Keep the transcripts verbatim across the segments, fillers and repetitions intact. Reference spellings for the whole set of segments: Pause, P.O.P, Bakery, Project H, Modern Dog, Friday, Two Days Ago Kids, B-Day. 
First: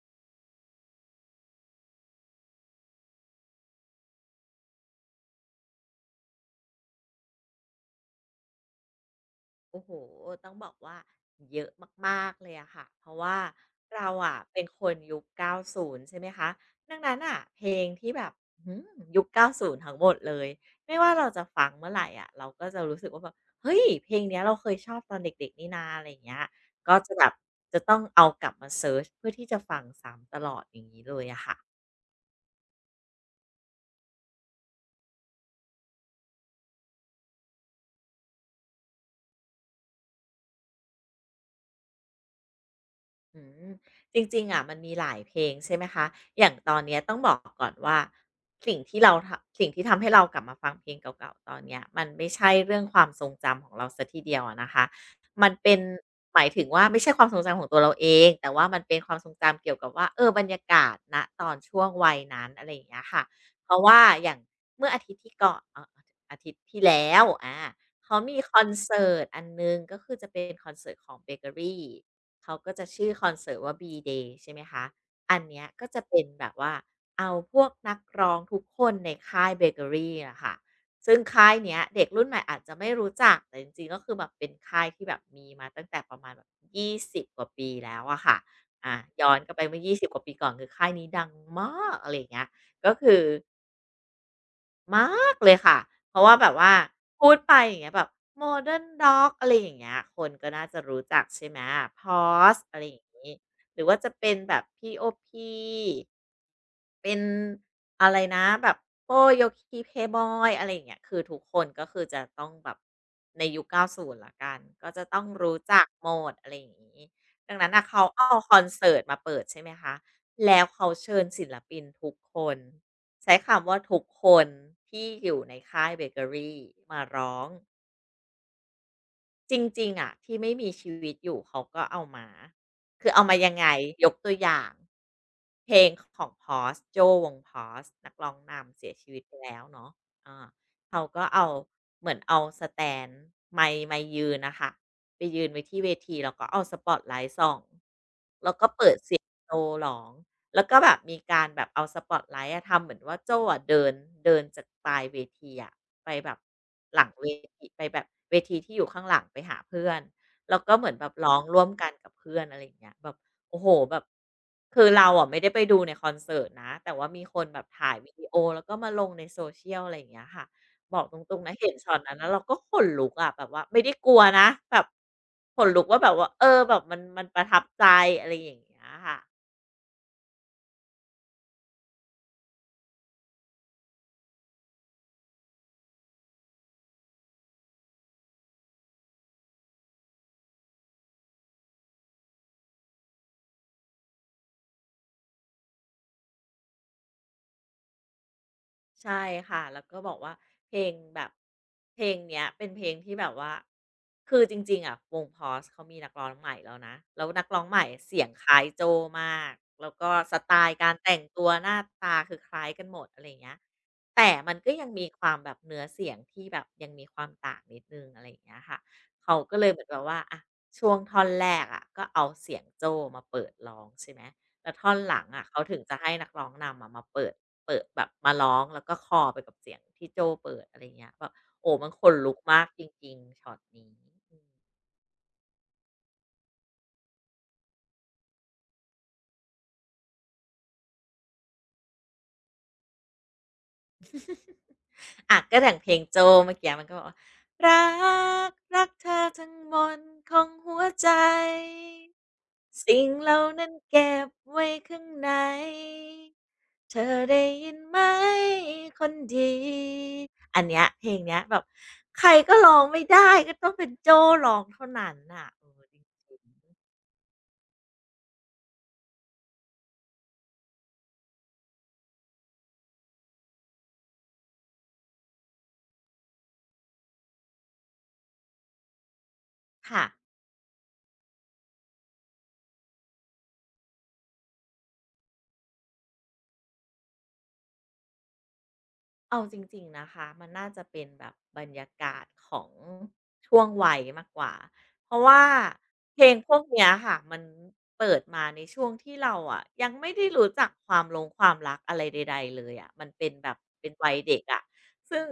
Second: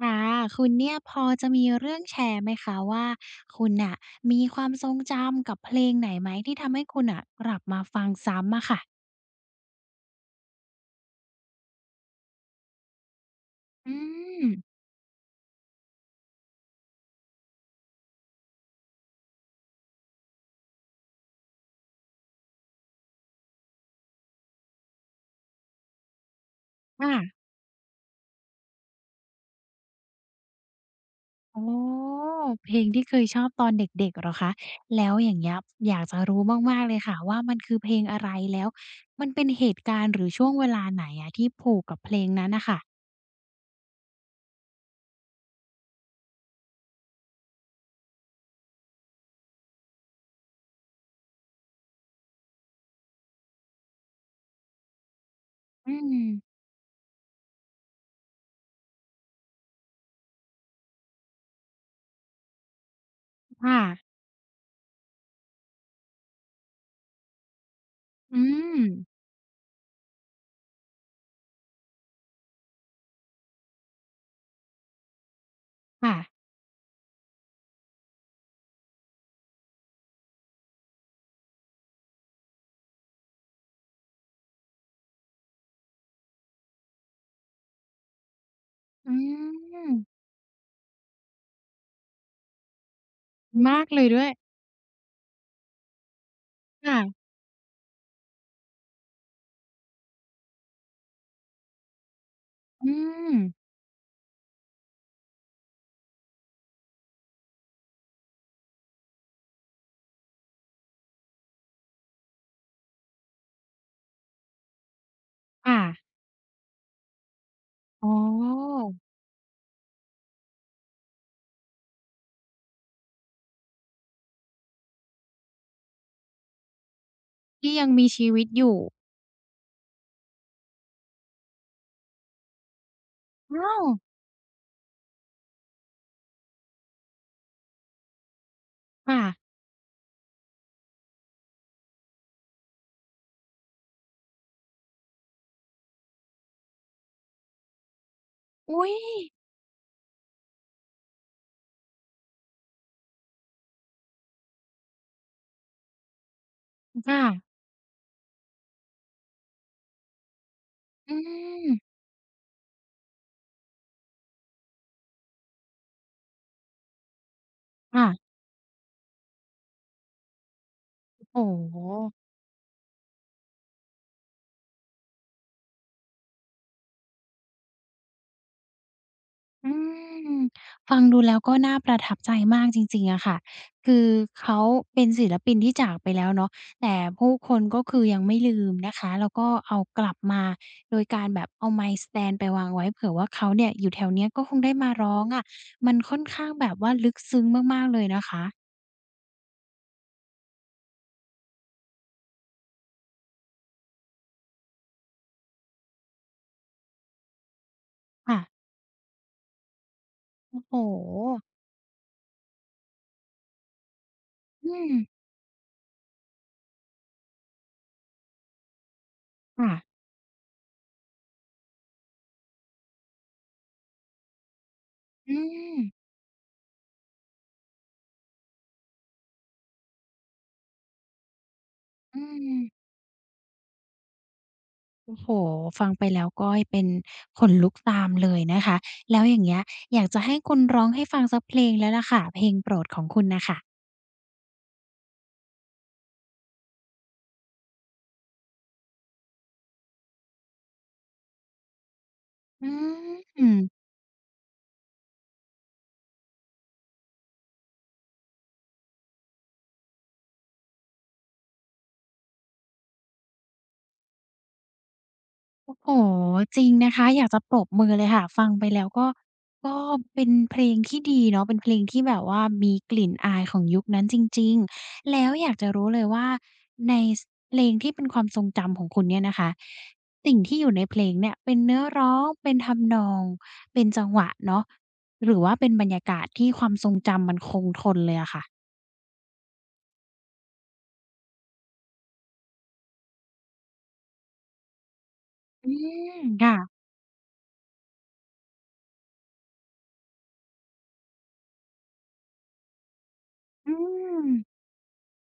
ค่ะคุณเนี่ยพอจะมีเรื่องแชร์ไหมคะว่าคุณน่ะมีความทรงจำกับเพลงไหนไหมที่ทำให้คุณน่ะกลับมาฟังซ้ำอะค่ะโอ้โห ต้องบอกว่าเยอะมากๆ เลยอะค่ะ เพราะว่าอืเราอะมเป็นคนยุคเก้าสิบใช่ไหมคะดังนั้นอ่ะเพลงที่แบบอื้อฮืยุคเก้าสิบ ทั้งหมดเลย ไม่ว่าเราจะฟังเมื่อไหร่อะเราก็จะรู้สึกว่าแบบเฮ้ยเพลงเนี้ยเราเคยชอบตอนเด็กๆนี่นาอะไรอย่างเงี้ยก็ค่ะจะแบบจะต้องเอากลับมาเซิร์ชเพื่อที่จะฟังซ้ำตลอดอย่างนี้เลยอะค่ะ อ๋อเพลงที่เคยชอบตอนเด็กๆเหรอคะแล้วอย่างเงี้ยอยากจะรู้มากๆเลยค่ะว่ามันคือเพลงอะไรแล้วมันเป็นเหตุการณ์หรือช่วงเวลาไหนอะที่ผูกกับเพลงนั้นน่ะค่ะอืมจริงๆอะมันมีหลายเพลงใช่ไหมคะอย่างตอนเนี้ยต้องบอกก่อนว่าสิ่งที่เราทำสิ่งที่ทำให้เรากลับมาฟังเพลงเก่าๆตอนเนี้ยมันไม่ใช่เรื่องความทรงจำของเราซสทีเดียวอะนะคะมันเป็นอืมหมายถึงว่าไม่ใช่ความทรงจำของตัวเราเองแต่ว่ามันเป็นความทรงจำเกี่ยวกับว่าเออบรรยากาศณตอนช่วงวัยนั้นอะไรอย่างเงี้ยค่ะเพค่ะราะว่าอย่างเมื่ออาทิตย์ที่ก่อนเอ่ออาทิตย์ที่แล้วอาเขาอืมีคอนมเสิร์ตอันหนึ่งก็คือจะเป็นคอนเสิร์ตของเบเกอรี่ เขาก็จะชื่อคอนเสิร์ตว่า B-Day ใช่ไหมคะ อันเนี้ยก็จะค่ะเป็นแบบว่าเอาพวกนักร้องทุกคนในค่ายเบเกอรี่อะค่ะซึ่งค่ายเนี้ยเด็กรุ่นใหม่อาจจะไม่รู้จักแต่จริงๆก็คือแบบเป็นค่ายที่แบบมีมาตั้งแต่ประมาณแบบยี่สิบกว่าปีแล้วอะค่ะ อ่าอืย้อนกลับไปเมื่อมยี่สิบกว่าปีก่อนคือค่ายนี้ดังมากอะไรอย่างเงี้ยก็คือ มากเลยด้วยมากเลยค่ะ เพราะว่าแบบว่าค่ะพูดไปอย่างเงี้ยแบบ Modern Dog อะไรอย่างเงี้ยคนก็น่าจะรู้จักใช่ไหมพอสอะไรอือย่างงี้มหรือว่าจะเป็นแบบ พี โอ.P เป็นอะไรนะแบบโป้โยคีเพย์บอยอะไรอย่างเงี้ยคือทุกคนก็คือจะต้องแบบในยุคเก้าสิบละกันก็จะต้องรู้ค่ะ จักหมดอะไรอย่างงี้ดังนั้นน่ะเขาอ๋อเอาคอนเสิร์ตมาเปิดใช่ไหมคะแล้วเขาเชิญศิลปินทุกคนใช้คำว่าทุกคนที่อยู่ในค่ายเบเกอรี่มาร้อง ที่ยังมีชีวิตอยู่จริงๆอะที่ไม่มีชีวิตอยู่เขาก็เอามาคือเอามายังไงอ้าวยกตัวอย่างเพลงของ Pause โจ้วง Pause นักร้องนำเสียชีวิค่ะตไปแล้วเนาะอ่าเขาก็เอาเหมือนเอาสแตนด์ไมค์ไมค์ยืนน่ะค่ะไปยืนไว้ที่เวทีแล้วก็เอาสปอตไลต์ส่อง อุ๊ยโจหลองแล้วก็แบบมีการแบบเอาสปอตไลท์อะทำเหมือนว่าโจ้อะเดินเดินจากปลายเวทีอะไปแบบหลังค่ะเวทีไปแบบเวทีที่อยู่ข้างหลังไปหาเพื่อนแล้วก็เหมือนแบบอืร้องร่วมกัมนกับเพื่อนอะไรอย่างเงี้ยแบบโอ้โหแบบคือเราอะไม่ได้ไปดูในคอนเสิร์ตนะแต่ว่ามีคนแบบถ่ายวิดีค่ะโอแล้วก็มาลงในโซเชียลอะไรอย่างเงี้ยค่ะบอกตรงโอ้ๆนะเห็โฮนช็อตนั้นแล้วเราก็ขนลุกอะแบบว่าไม่ได้กลัวนะแบบขนลุกว่าแบบว่าเออแบบมันมันประทับใจอะไรอย่างเงี้ยค่ะ อืมฟังดูแล้วก็น่าประทับใจมากจริงๆอะค่ะคือเขาเป็นศิลปินที่จากไปแล้วเนาะแต่ผู้คนก็คือยังไม่ลืมนะคะแล้วก็เอากลับมาโดยการแบบเอาไมค์สแตนด์ไปวางไว้เผื่อว่าเขาเนี่ยอยู่แถวเนี้ยก็คงได้มาร้องอะมันค่อนข้างแบบว่าลึกซึ้งมากๆเลยนะคะใช่ค่ะแล้วก็บอกว่าเพลงแบบเพลงเนี้ยเป็นเพลงที่แบบว่าคือจริงๆอะวง Pause เขามีนักร้องใหม่แล้วนะแล้วนักร้องใหม่เสียงค่ะคล้ายโจ้มากแล้วก็สไตโอ้โฮล์การแต่งตัวหน้าตาคือคล้ายกันหมดอะไรอย่างเงี้ยแต่มันอืก็ยังมมีความแบบเนื้อเสียงที่แบบยังมีความต่างนิดหนึ่งอะไรอย่างเงี้ยค่ะเขาก็เลค่ะ ยเหมือนแบบว่าอะช่วงท่อนแรกอะก็เอาเสียงโจ้มาเปิดร้องใช่ไหมแล้วท่อนหลังอือะเขามถึงจะให้นักร้องนำอะมาเปิด เปิดแบบมาร้องแล้วก็คลอไปกับเสียงที่โจ้เปิดอะไรเงี้ยแบบโอ้มันขนอืลุกมากจมริงๆช็อตนี้อืมโอ้โฮฟังไปแล้วก็เป็นขนลุกตามเลยนะคะ แล้วอย่างเงี้ยอยากจะให้คุณร้องให้ฟังสักเพลงแล้วล่ะค่ะเพลงโปรดของคุณน่ะค่ะอะก็อย่างเพลงโจ้เมื่อกี้มันก็บอกว่ารักรักเธอทั้งมนต์ของหัวใจอืสิ่งเหล่าม นั้นเก็บไว้ข้างในเธอได้ยินไหมคนดีอันเนี้ยเพลงเนี้ยแบบใครก็ร้องไม่ได้ก็ต้องเป็นโจ้ร้องเท่านั้นน่ะเอโอ้อโหจริงจริงนะคะอยากจะปรบมือเลยค่ะฟังไปแล้วก็ก็เป็นเพลงที่ดีเนาะเป็นเพลงที่แบบว่ามีกลิ่นอายของยุคนั้นจริงๆแล้วอยากจะรู้เลยว่าในสเพลงที่เป็นความทรงจำของคุณเนี่ยนะคะค่ะ สิ่งที่อยู่ในเพลงเนี่ยเป็นเนื้อร้องเป็นทำนองเป็นจังหวะเนาะหรือว่าเป็นบรรยากาศที่ความทรงจำมันคงทนเลยอะค่ะเอาจริงๆนะคะมันน่าจะเป็นแบบบรรยากาศของช่วงวัยมากกว่าเพราะว่าอืมเพลงพค่ะวกเนี้ยค่ะมันเปิดมาในช่วงที่เราอ่ะยังไม่ได้รู้จักความลงความรักอะไรใดๆเลยอะมันเป็นแบบอืเป็นวัยมเด็กอะซึ่ง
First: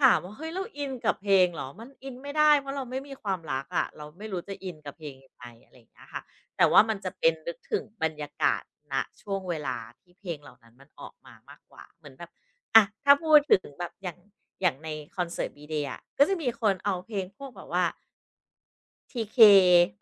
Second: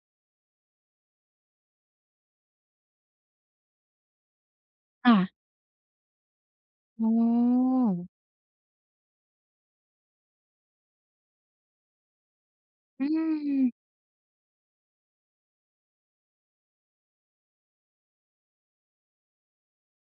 ถามว่าเฮ้ยเราอินกับเพลงเหรอมันอินไม่ได้เพราะเราไม่มีความรักอะเราไม่รู้จะอินกับเพลงยังค่ะไงอะไรอย่างเงี้ยค่ะแต่ว่ามันอ๋จะเป็นนึกอถึงบรรยากาศณช่วงเวลาที่เพลงเหล่านั้นมันออกมามากกว่าเหมือนแบบ อ่ะอืถ้าพูดถึงมแบบอย่างอย่างในคอนเสิร์ตบีเด a y อะก็จะมีคนเอาเพลงพวกแบบว่า ที เค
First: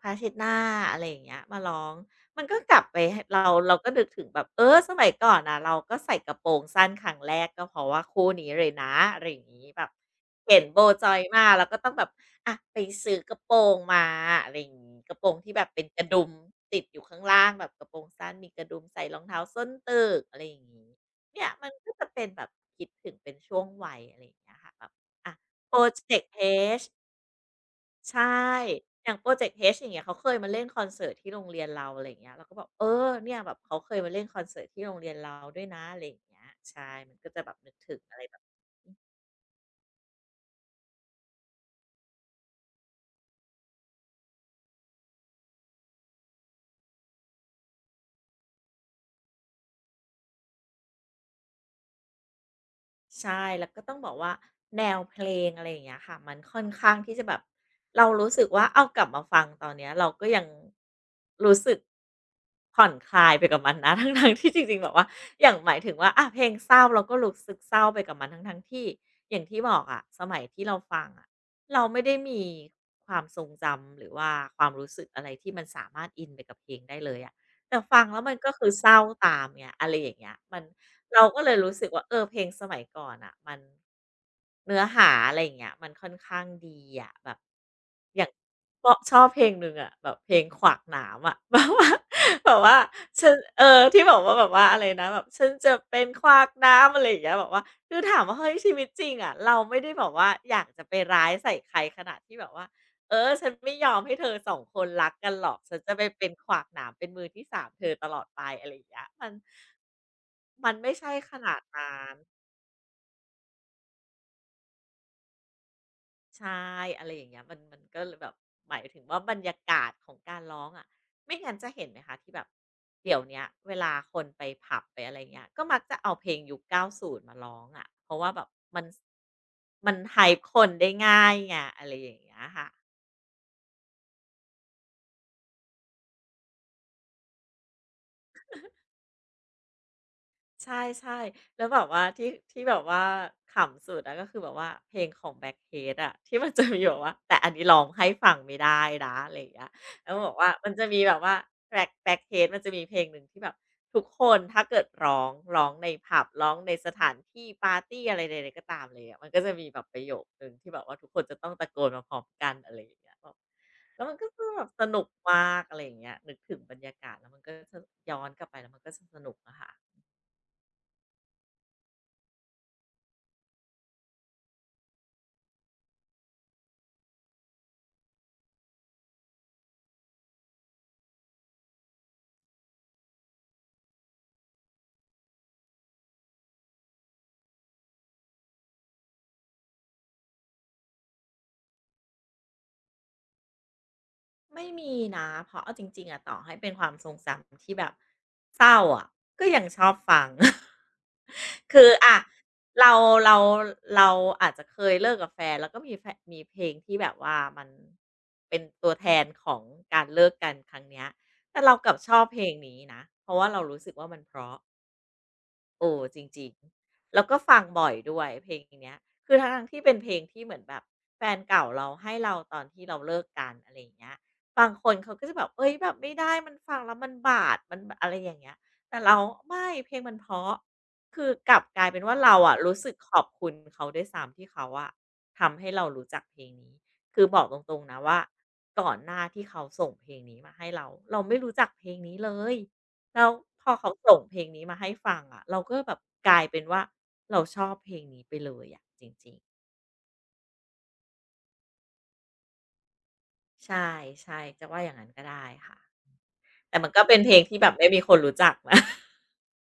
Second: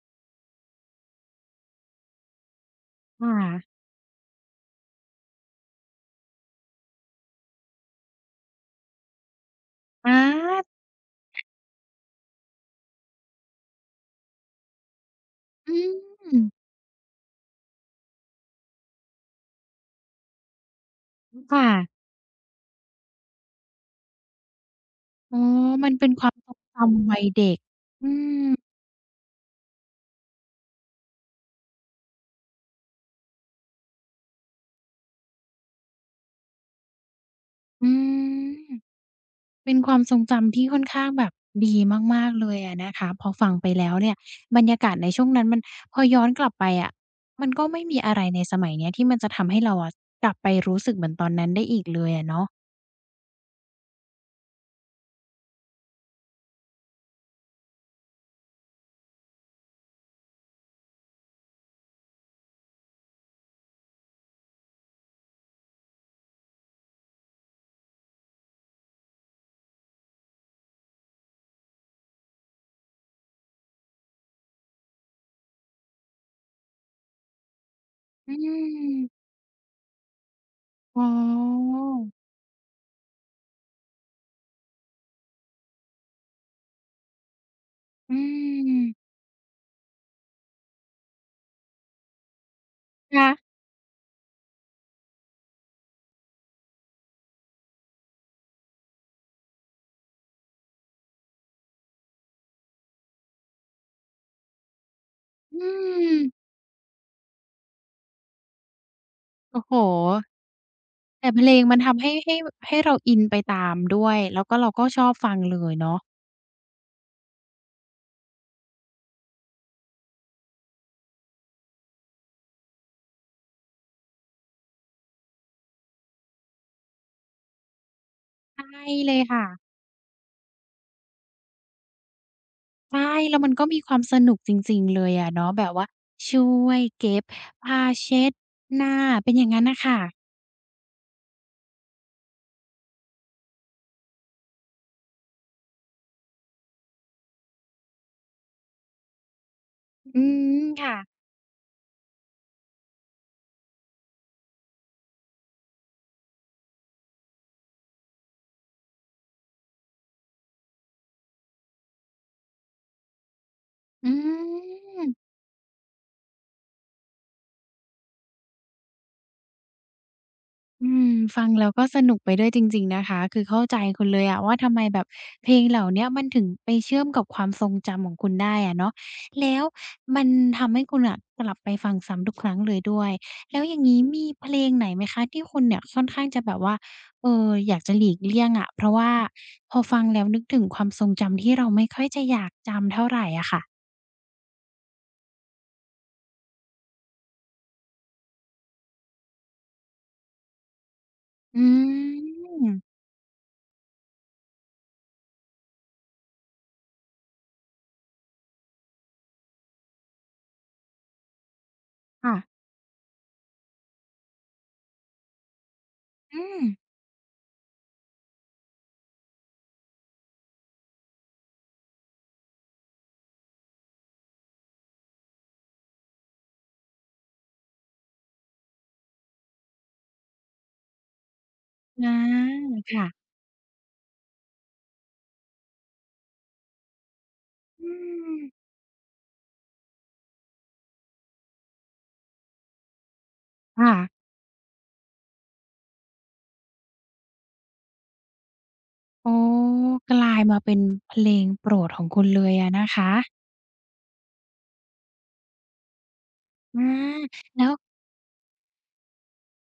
พาเช็ดหน้าอะไรอย่างเงี้ยมาร้องมันก็กลับไปหค่เราะเราก็นึกถึงแบบเออสมัยก่อนน่ะเราก็ใส่กระโปรงสั้นครั้งแรกก็เพราะว่าคู่นี้เลยนะอะไรอย่างงี้แบบอา เห็นโบจอยมาเราก็ต้องแบบอะไปซื้อกระโปรงมาอะไรอย่างงี้กระโปรงที่แบบอืเป็นกระมดุมติดอยู่ข้างล่างแบบกระโปรงสั้นมีกระดุมใส่รองเท้าส้นตึกอะไรอย่างงี้เนี่ยค่ะมันก็จะเป็นแบบคิดถึงเป็นช่วงวัยอะไรอย่างเงี้ยค่ะแบบอะอ๋อพรอมันเป็นเจคกวาต์ มทรง H จำวัยเด็กอืใช่ มอย่างโปรเจกต์ H อย่างเงี้ยเขาเคยมาเล่นคอนเสิร์ตที่โรงเรียนเราอะไรอย่างเงี้ยเราก็บอกเออเนี่ยแบบเขาเคยมาเล่นคอนเสิร์ตที่โรงเรียนเราด้วยนะอะไรอย่างเงี้ยใช่ มันก็จะแบบนึกอืถึงอะไรแบบ มเป็นความทรงจำที่ค่อนข้างแบบดีมากๆเลยอะนะคะพอฟังไปแล้วเนี่ยบรรยากาศในช่วงนั้นมันพอย้อนกลับไปอะมันก็ไม่มีอะไรในสมัยเนี้ยที่มันจะทำให้เราอะกลับไปรู้สึกเหมือนตอนนั้นได้อีกเลยอะเนาะใช่แล้วก็ต้องบอกว่าแนวเพลงอะไรอย่างเงี้ยค่ะมันค่อนข้างที่จะแบบเรารู้สึกว่าเอากลับมาฟังตอนเนี้ยเราก็ยังรู้สึกผ่อนคลายไปกับมันนะทั้งๆที่จริงๆแบบว่าอย่างหมายถึงว่าอะเพลงเศร้าเราก็รู้สึกเศร้าไปกับมันทั้งๆที่อย่างที่บอกอะสมัยที่เราฟังอะเราไม่ได้มีความทรงจำหรือว่าความรู้สึกอะไรที่มันสามารถอินไปกับเพลงได้เลยอะแต่ฟังแล้วอืมันก็คือเศร้ามตามไงอะไรอย่างเงี้ยมัน อ๋อเราก็เลยรู้สึกว่าเออเพลงสมัยก่อนอ่ะมันเนื้อหาอะไรอย่างเงี้ยมันค่อนข้างดีอะแบบอือย่างมเพราะชอบเพลงหนึ่งอะแบบเพลงขวากหนามอะ แบบว่าแบบว่าคะฉันเออที่บอกว่าแบบว่าอะไรนะแบบฉันจะเป็นขวากหนามอะไรอย่างเงี้ยแบบว่าคือถามว่าเฮ้ยชีวิตจริงอะเราไม่ได้แบบว่าอยากจะไปร้ายใส่ใครขนาดที่แบบว่า เออฉันไม่ยอมให้เธอสองคนรักกันหรออืกฉันจะไปมเป็นขวากหนามเป็นมือที่สามเธอตลอดไปอะไรอย่างเงี้ยมันโอ้โฮ มันไม่ใช่แต่ขเพลนางดมันนั้ทำให้นให้ให้เราอินไปตามด้วย แล้วก็เราก็ชอบฟังเลยเนาะใช่อะไรอย่างเงี้ยมันมันก็เลยแบบหมายถึงว่าบรรยากาศของการร้องอะไม่งั้นจะเห็นไหมคะที่แบบเดี๋ยวเนี้ยเวลาคนไปผับไปอะไรเงี้ยก็มักจะเอาเพลงยุคเก้าสิบมาร้องอะเพราะว่าแบบใชมั่นเลยค่ะมัน hype คนได้ง่ายไงอะไรอย่างเงี้ยค่ะ ใช่แล้วมันก็มีความสนุกจริงๆเลยอะเนาะแบบว่าช่วยเก็บผ้าเช็ดหน้าเป็นอย่างงั้นน่ะค่ะใช่ๆแล้วแบบว่าที่ที่แบบว่าขำสุดอะก็คือแบบว่าเพลงของแบ็ c เฮ e t อะที่มันจะมีแบบว่าแต่อันนี้ร้องให้ฟังไม่ได้นะอะไรอย่างเงี้ยแล้วอืบอกว่ามมันจะค่ะมีแบบว่าแบ็ c k b l มันจะมีเพลงหนึ่งที่แบบทุกคนถ้าเกิดร้องร้องในผับร้องในสถานที่ปาร์ตีอะไรใดๆก็ตามเลยอะมันก็จะมีแบบประโยคหนึ่งที่แบบว่าทุกคนจะต้องตะโกนมาพร้อมกันอะไรอย่างเงี้ยแบบแล้วอืมันก็คือแบบสนุกม มากอะไรอย่างเงี้ยนึกถึงบรรยากาศแล้วมันก็จะย้อนกลับไปแล้วมันก็จะสนุกอะค่ะ อืมฟังแล้วก็สนุกไปด้วยจริงๆนะคะ คือเข้าใจคุณเลยอะว่าทำไมแบบเพลงเหล่าเนี้ยมันถึงไปเชื่อมกับความทรงจำของคุณได้อะเนาะแล้วมันทำให้คุณน่ะกลับไปฟังซ้ำทุกครั้งเลยด้วย แล้วอย่างงี้มีเพลงไหนไหมคะที่คุณเนี่ยค่อนข้างจะแบบว่าเอ่ออยากจะหลีกเลี่ยงอะเพราะว่าพอฟังแล้วนึกถึงความทรงจำที่เราไม่ค่อยจะอยากจำเท่าไรอะค่ะไม่มีนะเพราะเอาจริงๆอะต่อให้เป็นความทรงจำที่แบบเศร้าอะก็ยังชอบฟัง อ คือือะมเราเราเราอาจจะเคยเลิกกับแฟนแล้วก็มีแฟะมีเพลงที่แบบว่ามันเป็นตัวแทนของการเลิกกันครั้งเนี้ยแต่เรากลับชอบค่ะเพลงนี้นะเพราะว่าเรารู้สึกว่ามันเพราะ โอ้จอืริงมๆแล้วก็ฟังบ่อยด้วยเพลงเนี้ยคือทั้งๆที่เป็นเพลงที่เหมือนแบบแฟนเก่าเราให้เราตอนที่เราเลิกกันอะไรอย่างเงี้ยบางคนเขาก็จะแบบเฮ้ยแบบไม่ได้มันฟังแล้วมันบาดมันบอะไรอย่างเงี้ยแต่เราไม่เพลงมันเพราะคือกลับกลายเป็นอาว่าเราอะรู้สึกค่ะขอบคุณเขาด้วยซ้ำที่เขาอะทำให้เรารู้จักเพลงนี้คือบอกตรงอืๆนะว่ามก่อนหน้าที่เขาส่งเพลงนี้มาให้เราเราไม่รู้จักเพลงนี้เลย แล้วพอเขาส่งค่ะ เพลงนี้มาให้ฟังอะเราก็แบบกลายเป็นว่าเราชอบเพลงนี้ไปเลยอะจอ๋ริองกลายมาเป็นเพลงโปรดของคุณเลยอะนะคะๆใช่ๆจะว่าอย่างนั้นก็ได้ค่ะแต่อามันก็เป็นเพลงที่แล้แบวบไม่มีคนรู้จักนะ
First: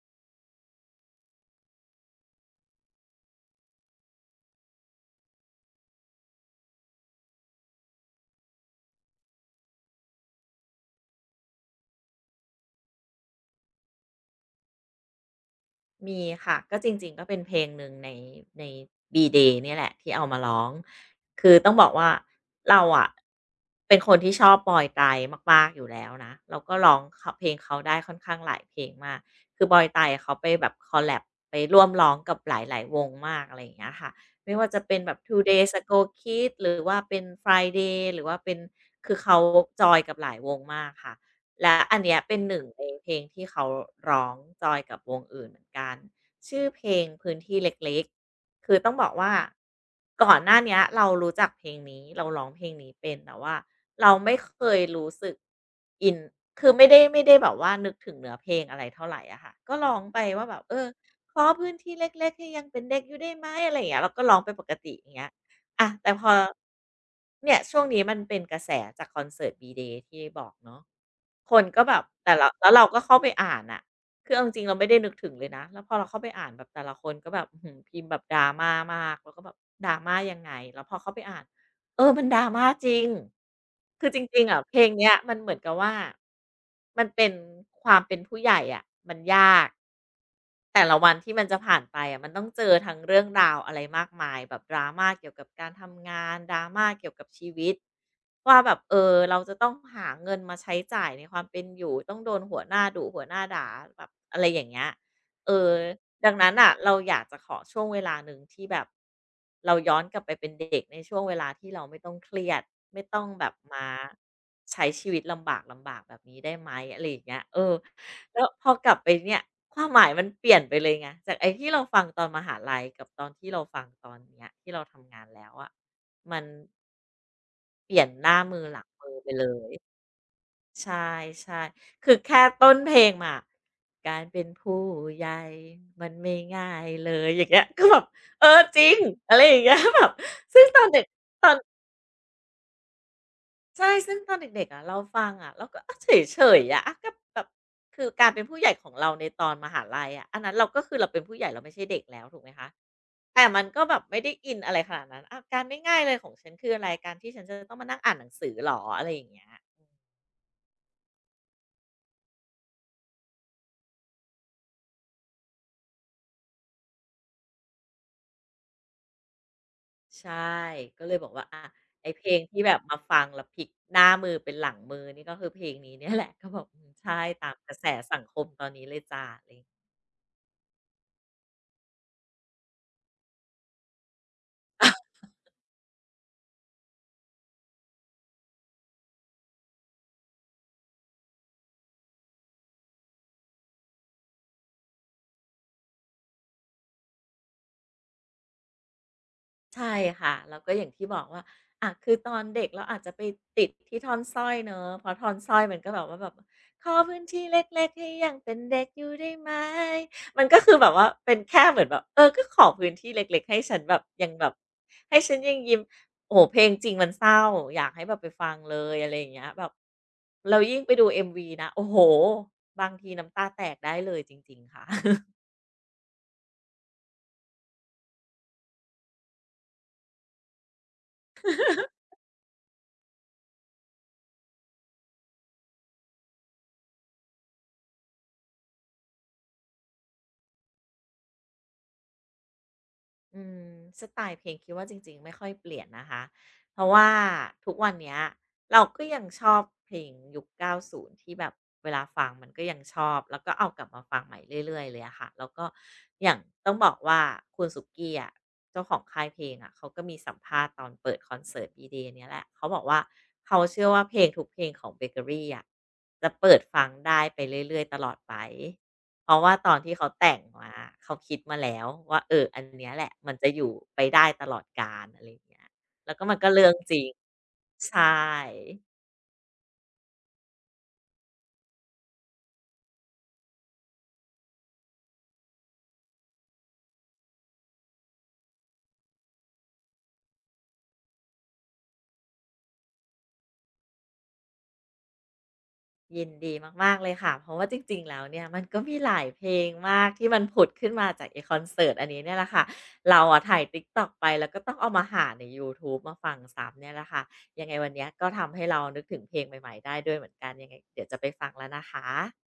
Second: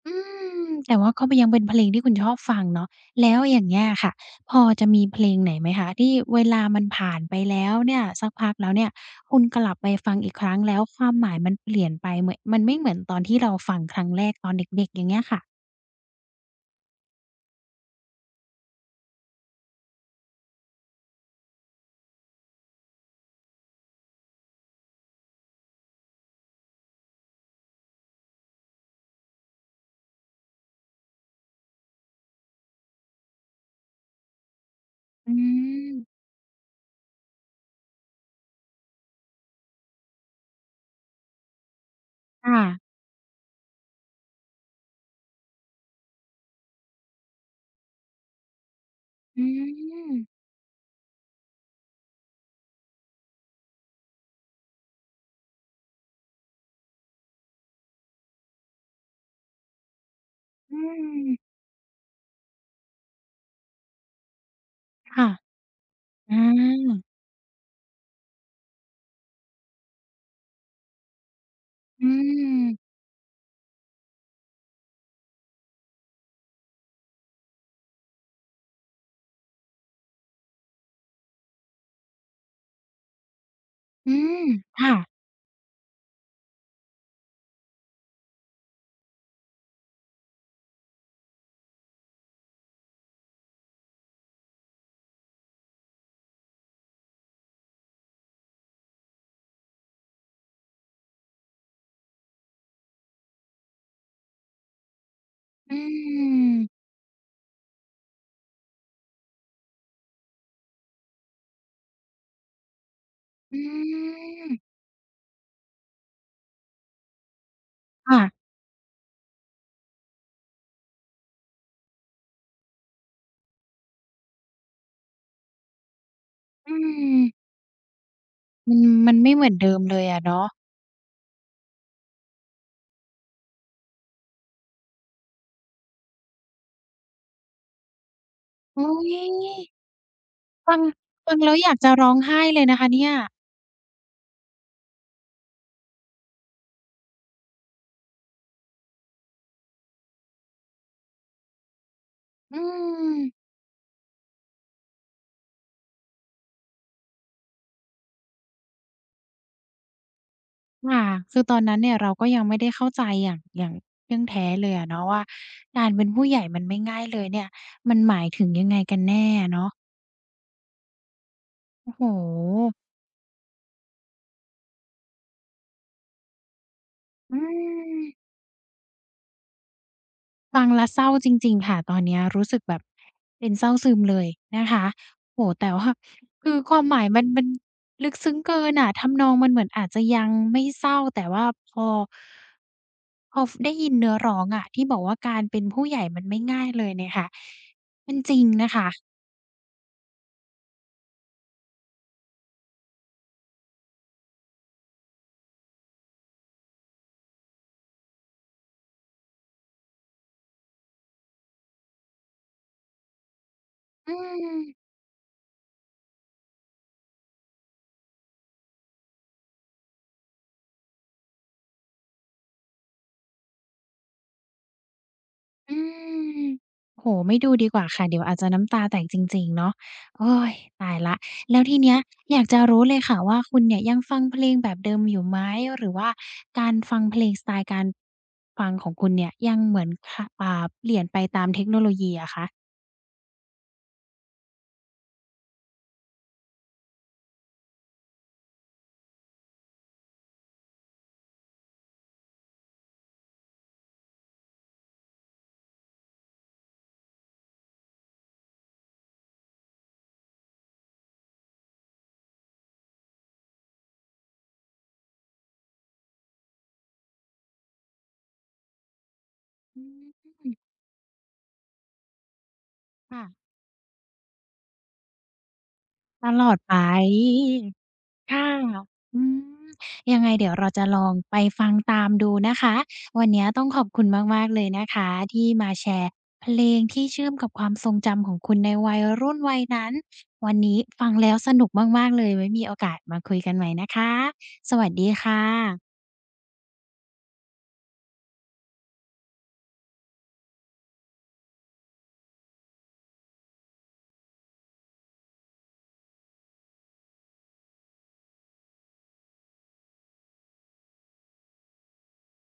อืมแต่ว่าก็ยังเป็นเพลงที่คุณชอบฟังเนาะแล้วอย่างเงี้ยค่ะพอจะมีเพลงไหนไหมคะที่เวลามันผ่านไปแล้วเนี่ยสักพักแล้วเนี่ยคุณกลับไปฟังอีกครั้งแล้วความหมายมันเปลี่ยนไปเหมือนมันไม่เหมือนตอนที่เราฟังครั้งแรกตอนเด็กๆอย่างเงี้ยค่ะมีค่ะก็จริงๆก็เป็นเพลงหนึ่งในใน B-Day เนี่ยแหละที่เอามาร้องคือต้องบอกว่าเราอะเป็นคนที่ชอบบอยไตรมากๆอยู่แล้วนะเราก็ร้องคเพลงเขาได้ค่อนข้างหลายเพลงมากคือบอยไตรเขาไปแบบคอลแลบไปร่วมร้องกับหลายๆวงมากอะไรอย่างเงี้ยค่ะไม่ว่าจะเป็นแบบ อื Two Days ม Ago Kids หรือว่าเป็น Friday หรือว่าเป็นคือเขาจอยกับหลายวงมากค่ะ และอันเนี้ยเป็นค่ะหนึ่งในเพลงที่เขาร้องจอยกับวงอื่นเหมือนกันชื่อเพลงพื้นที่เล็กๆคือต้องบอกว่าอืมก่อนหน้าเนี้ยเรารู้จักเพลงนี้เราร้องเพลงนี้เป็นแต่ว่าเราไม่เคยรู้สึกอินคือไม่ได้ไม่ได้แบบว่านึกถึงเนื้อเพลงอะไรเท่าไหรอะค่ะก็ร้องไปว่าแบบเออือมขอพื้นที่เล็กๆให้ยังเป็นเด็กอยู่ได้ไหมอะไรอย่างเงี้ยเราก็ร้องไปปกติอย่างเงี้ค่ะย อะแต่พออาเนี่ยช่วงนี้มันเป็นกระแสจากคอนเสิร์ต B-Day ที่บอกเนาะคนก็แบบอืแต่ละมแล้วเราก็เข้าไปอ่านน่ะคือเอาจริงๆเราไม่ได้นึกถึงเลยนะแล้วพอเราเข้าไปอ่านแบบแต่ละคนก็แบบอื้อฮือพิมพ์แบบ drama มากเราก็แบบ drama ยังไงแล้วพอเข้าไปอ่าน เออ มันดราม่าจริง คืออืจริมงๆอะเพลงค่ะเนี้ยมันเหมือนกับว่ามันเป็นความเป็นผู้ใหญ่อะมันยากแต่ละวันที่มันจะผ่านไปอะมันต้องเจอทั้งเรื่องราวอะไรมากมายแบบ drama เกี่ยวกับการทำงาน drama เกี่ยวกับชีวิตว่าแบบเออเราจะต้องหาเงินมาใช้จ่ายในความเป็นอยู่ต้องโดนหัวหน้าดุหัวหน้าด่าแบบอะไรอย่างเงี้ยเออ อืดังนั้นอ่ะม เราอยากจะขอช่วงเวลาหนึ่งที่แบบเราย้อนกลับไปเป็นเด็กในช่วงเวลาที่เราไม่ต้องเครียดไม่ต้องแบบอืมามใช้ชีวิตลำบากลำบากแบบนี้ได้ไหมอะไรอย่างเงี้ยเออแล้ค่ะวพอกลับไปเนี่ยความหมายมันเปลี่ยนไปเลยไงจากไอ้ที่เราฟังตอนมหาลัยกับตอนที่เราฟังตอนเนี้ยที่เราทำงานแล้วอะมันอืมเปลี่ยนหน้ามือมัหนลังมืมัอนไปไม่เหเลมือนย เดิมเลยอะเนาะใช่ๆคือแค่ต้นเพลงอะการเป็นผู้ใหญ่มันไม่ง่ายเลยอย่างเงี้ยคือแบบเออจอุ๊ริงยอะไรอย่างเงี้ย แบบซึ่งฟัตงอนเด็กฟังตอแล้วนอยากจะร้องไห้เลยนะคะเนี่ยใช่ซึ่งตอนเด็กๆอะเราฟังอะเราก็อาเฉยๆอะก็แบบคือการเป็นผู้ใหญ่ของเราในตอนมหาลัยอะอันนั้นเราก็คือเราเป็นผู้ใหญ่เราไม่ใช่เด็กแล้วถูกไหมอืคะมแต่มันก็แบบไม่ได้อินอะไรขนาดนั้นอาการไม่ง่ายเลยของฉันคืออะไรการที่ฉันจะต้องมานั่งอ่านหนังสือเหรออะไรอย่างเงี้ย ค่ะคือตอนนั้นเนี่ยเราก็ยังไม่ได้เข้าใจอย่างอย่างเที่ยงแท้เลยอะเนาะว่าการเป็นผู้ใหญ่มันไม่ง่ายเลยเนี่ยมันหมายถึงยังไงกันแน่อะเนาะใช่ก็เลยบอกว่าอะโอ้โฮไอ้เพลงที่แบบมาฟังแล้วพลิกหน้ามือเป็นหลังมือนี่ก็คือเพลงนี้เนี่ยแหละก็บอกอืมใช่อืตามกระแสม สังคมตอนนี้เลยจ้ะอะไร ฟังแล้วเศร้าจริงๆค่ะตอนเนี้ยรู้สึกแบบเป็นเศร้าซึมเลยนะคะโอ้โฮแต่ว่าคือความหมายมันมันลึกซึ้งเกินอะทำนองมันเหมือนอาจจะยังไม่เศร้าแต่ว่าพอพอฟได้ยินเนื้อร้องอะที่บอกว่าการเป็นผู้ใหญ่มันไม่ง่ายเลยเนี่ยค่ะมันจริงนะคะใช่ค่ะแล้วก็อย่างที่บอกว่าอะคือตอนเด็กเราอาจจะไปติดที่ท่อนสร้อยเนอะเพราะท่อนสร้อยมันก็แบบว่าแบบขอพื้นที่เล็กๆให้ยังเป็นเด็กอยู่ได้ไหมมันก็คือแบบว่าเป็นแค่เหมือนแบบเออก็ขอพื้นที่เล็กๆให้ฉันแบบอืยังแบบม ให้ฉันยังยิ้มโอ้โฮเพลงจริงมันเศร้าอยากให้แบบไปฟังเลยอะไรอย่างเงี้ยแบบแล้วยิ่งไปดู เอ็ม วี นะโอ้โฮบางทีน้ำตาแตกได้เลยจริงๆค่ะ อืมโอ้โไม่ดูดีกว่าค่ะ เดี๋ยวอาจจะน้ำตาแตกจริงๆ เนาะโอ๊ยตายแล้วแล้วทีเนี้ยอยากจะรู้เลยค่ะว่าคุณเนี่ยยังฟังเพลงแบบเดิมอยู่ไหม หรือว่าการฟังเพลงสไตล์การฟังของคุณเนี่ยยังเหมือนคะอ่าเปลี่ยนไปตามเทคโนโลยีอะคะอืมสไตล์เพลงคิดว่าจริงๆไม่ค่อยเปลี่ยนนะคะเพราะว่าทุกวันเนี้ยเราก็ยังชอบเพลงยุคเก้าสิบที่แบบเวลาฟังมันก็ยังชอบแล้วก็เอากลับมาฟังใหม่เรื่อยๆเลยอะค่ะแล้วก็อย่างต้องบอกว่าคุณสุกี้อะเจ้าของค่ายเพลงอะเขาก็มีสัมภาษณ์ตอนเปิดคอนเสิร์ต B-Day เนี่ยแหละเขาบอกว่าเขาเชื่อว่าเพลงทุกเพลงของเบเกอรี่อะจะเปิดฟังได้ไปเรื่อยๆตลอดไป เพราะว่าตอนอืที่เขามแต่งมาเขาคิดมาแล้วว่าเอออันเนี้ยแหละมันค่ะจะอยู่ไปได้ตลอดกาลอะไรอย่างเงี้ยแล้วก็ตมันลก็อดเรื่อไป งจริงใช่ค่ะอืมยังไงเดี๋ยวเราจะลองไปฟังตามดูนะคะวันเนี้ยต้องขอบคุณมากๆเลยนะคะที่มาแชร์เพลงที่เชื่อมกับความทรงจำของคุณในวัยรุ่นวัยนั้นวันนี้ฟังแล้วสนุกมากๆเลยไว้มีโอกาสมาคุยกันใหม่นะคะสวัสดีค่ะยินดีมากๆเลยค่ะเพราะว่าจริงๆแล้วเนี่ยมันก็มีหลายเพลงมากที่มันผุดขึ้นมาจากไอ้คอนเสิร์ตอันนี้เนี่ยแหละค่ะเราอะถ่าย TikTok ไปแล้วก็ต้องเอามาหาในยูทูบมาฟังซ้ำเนี่ยแหละค่ะยังไงวันเนี้ยก็ทำให้เรานึกถึงเพลงใหม่ๆได้ด้วยเหมือนกันยังไงเดี๋ยวจะไปฟังแล้วนะคะ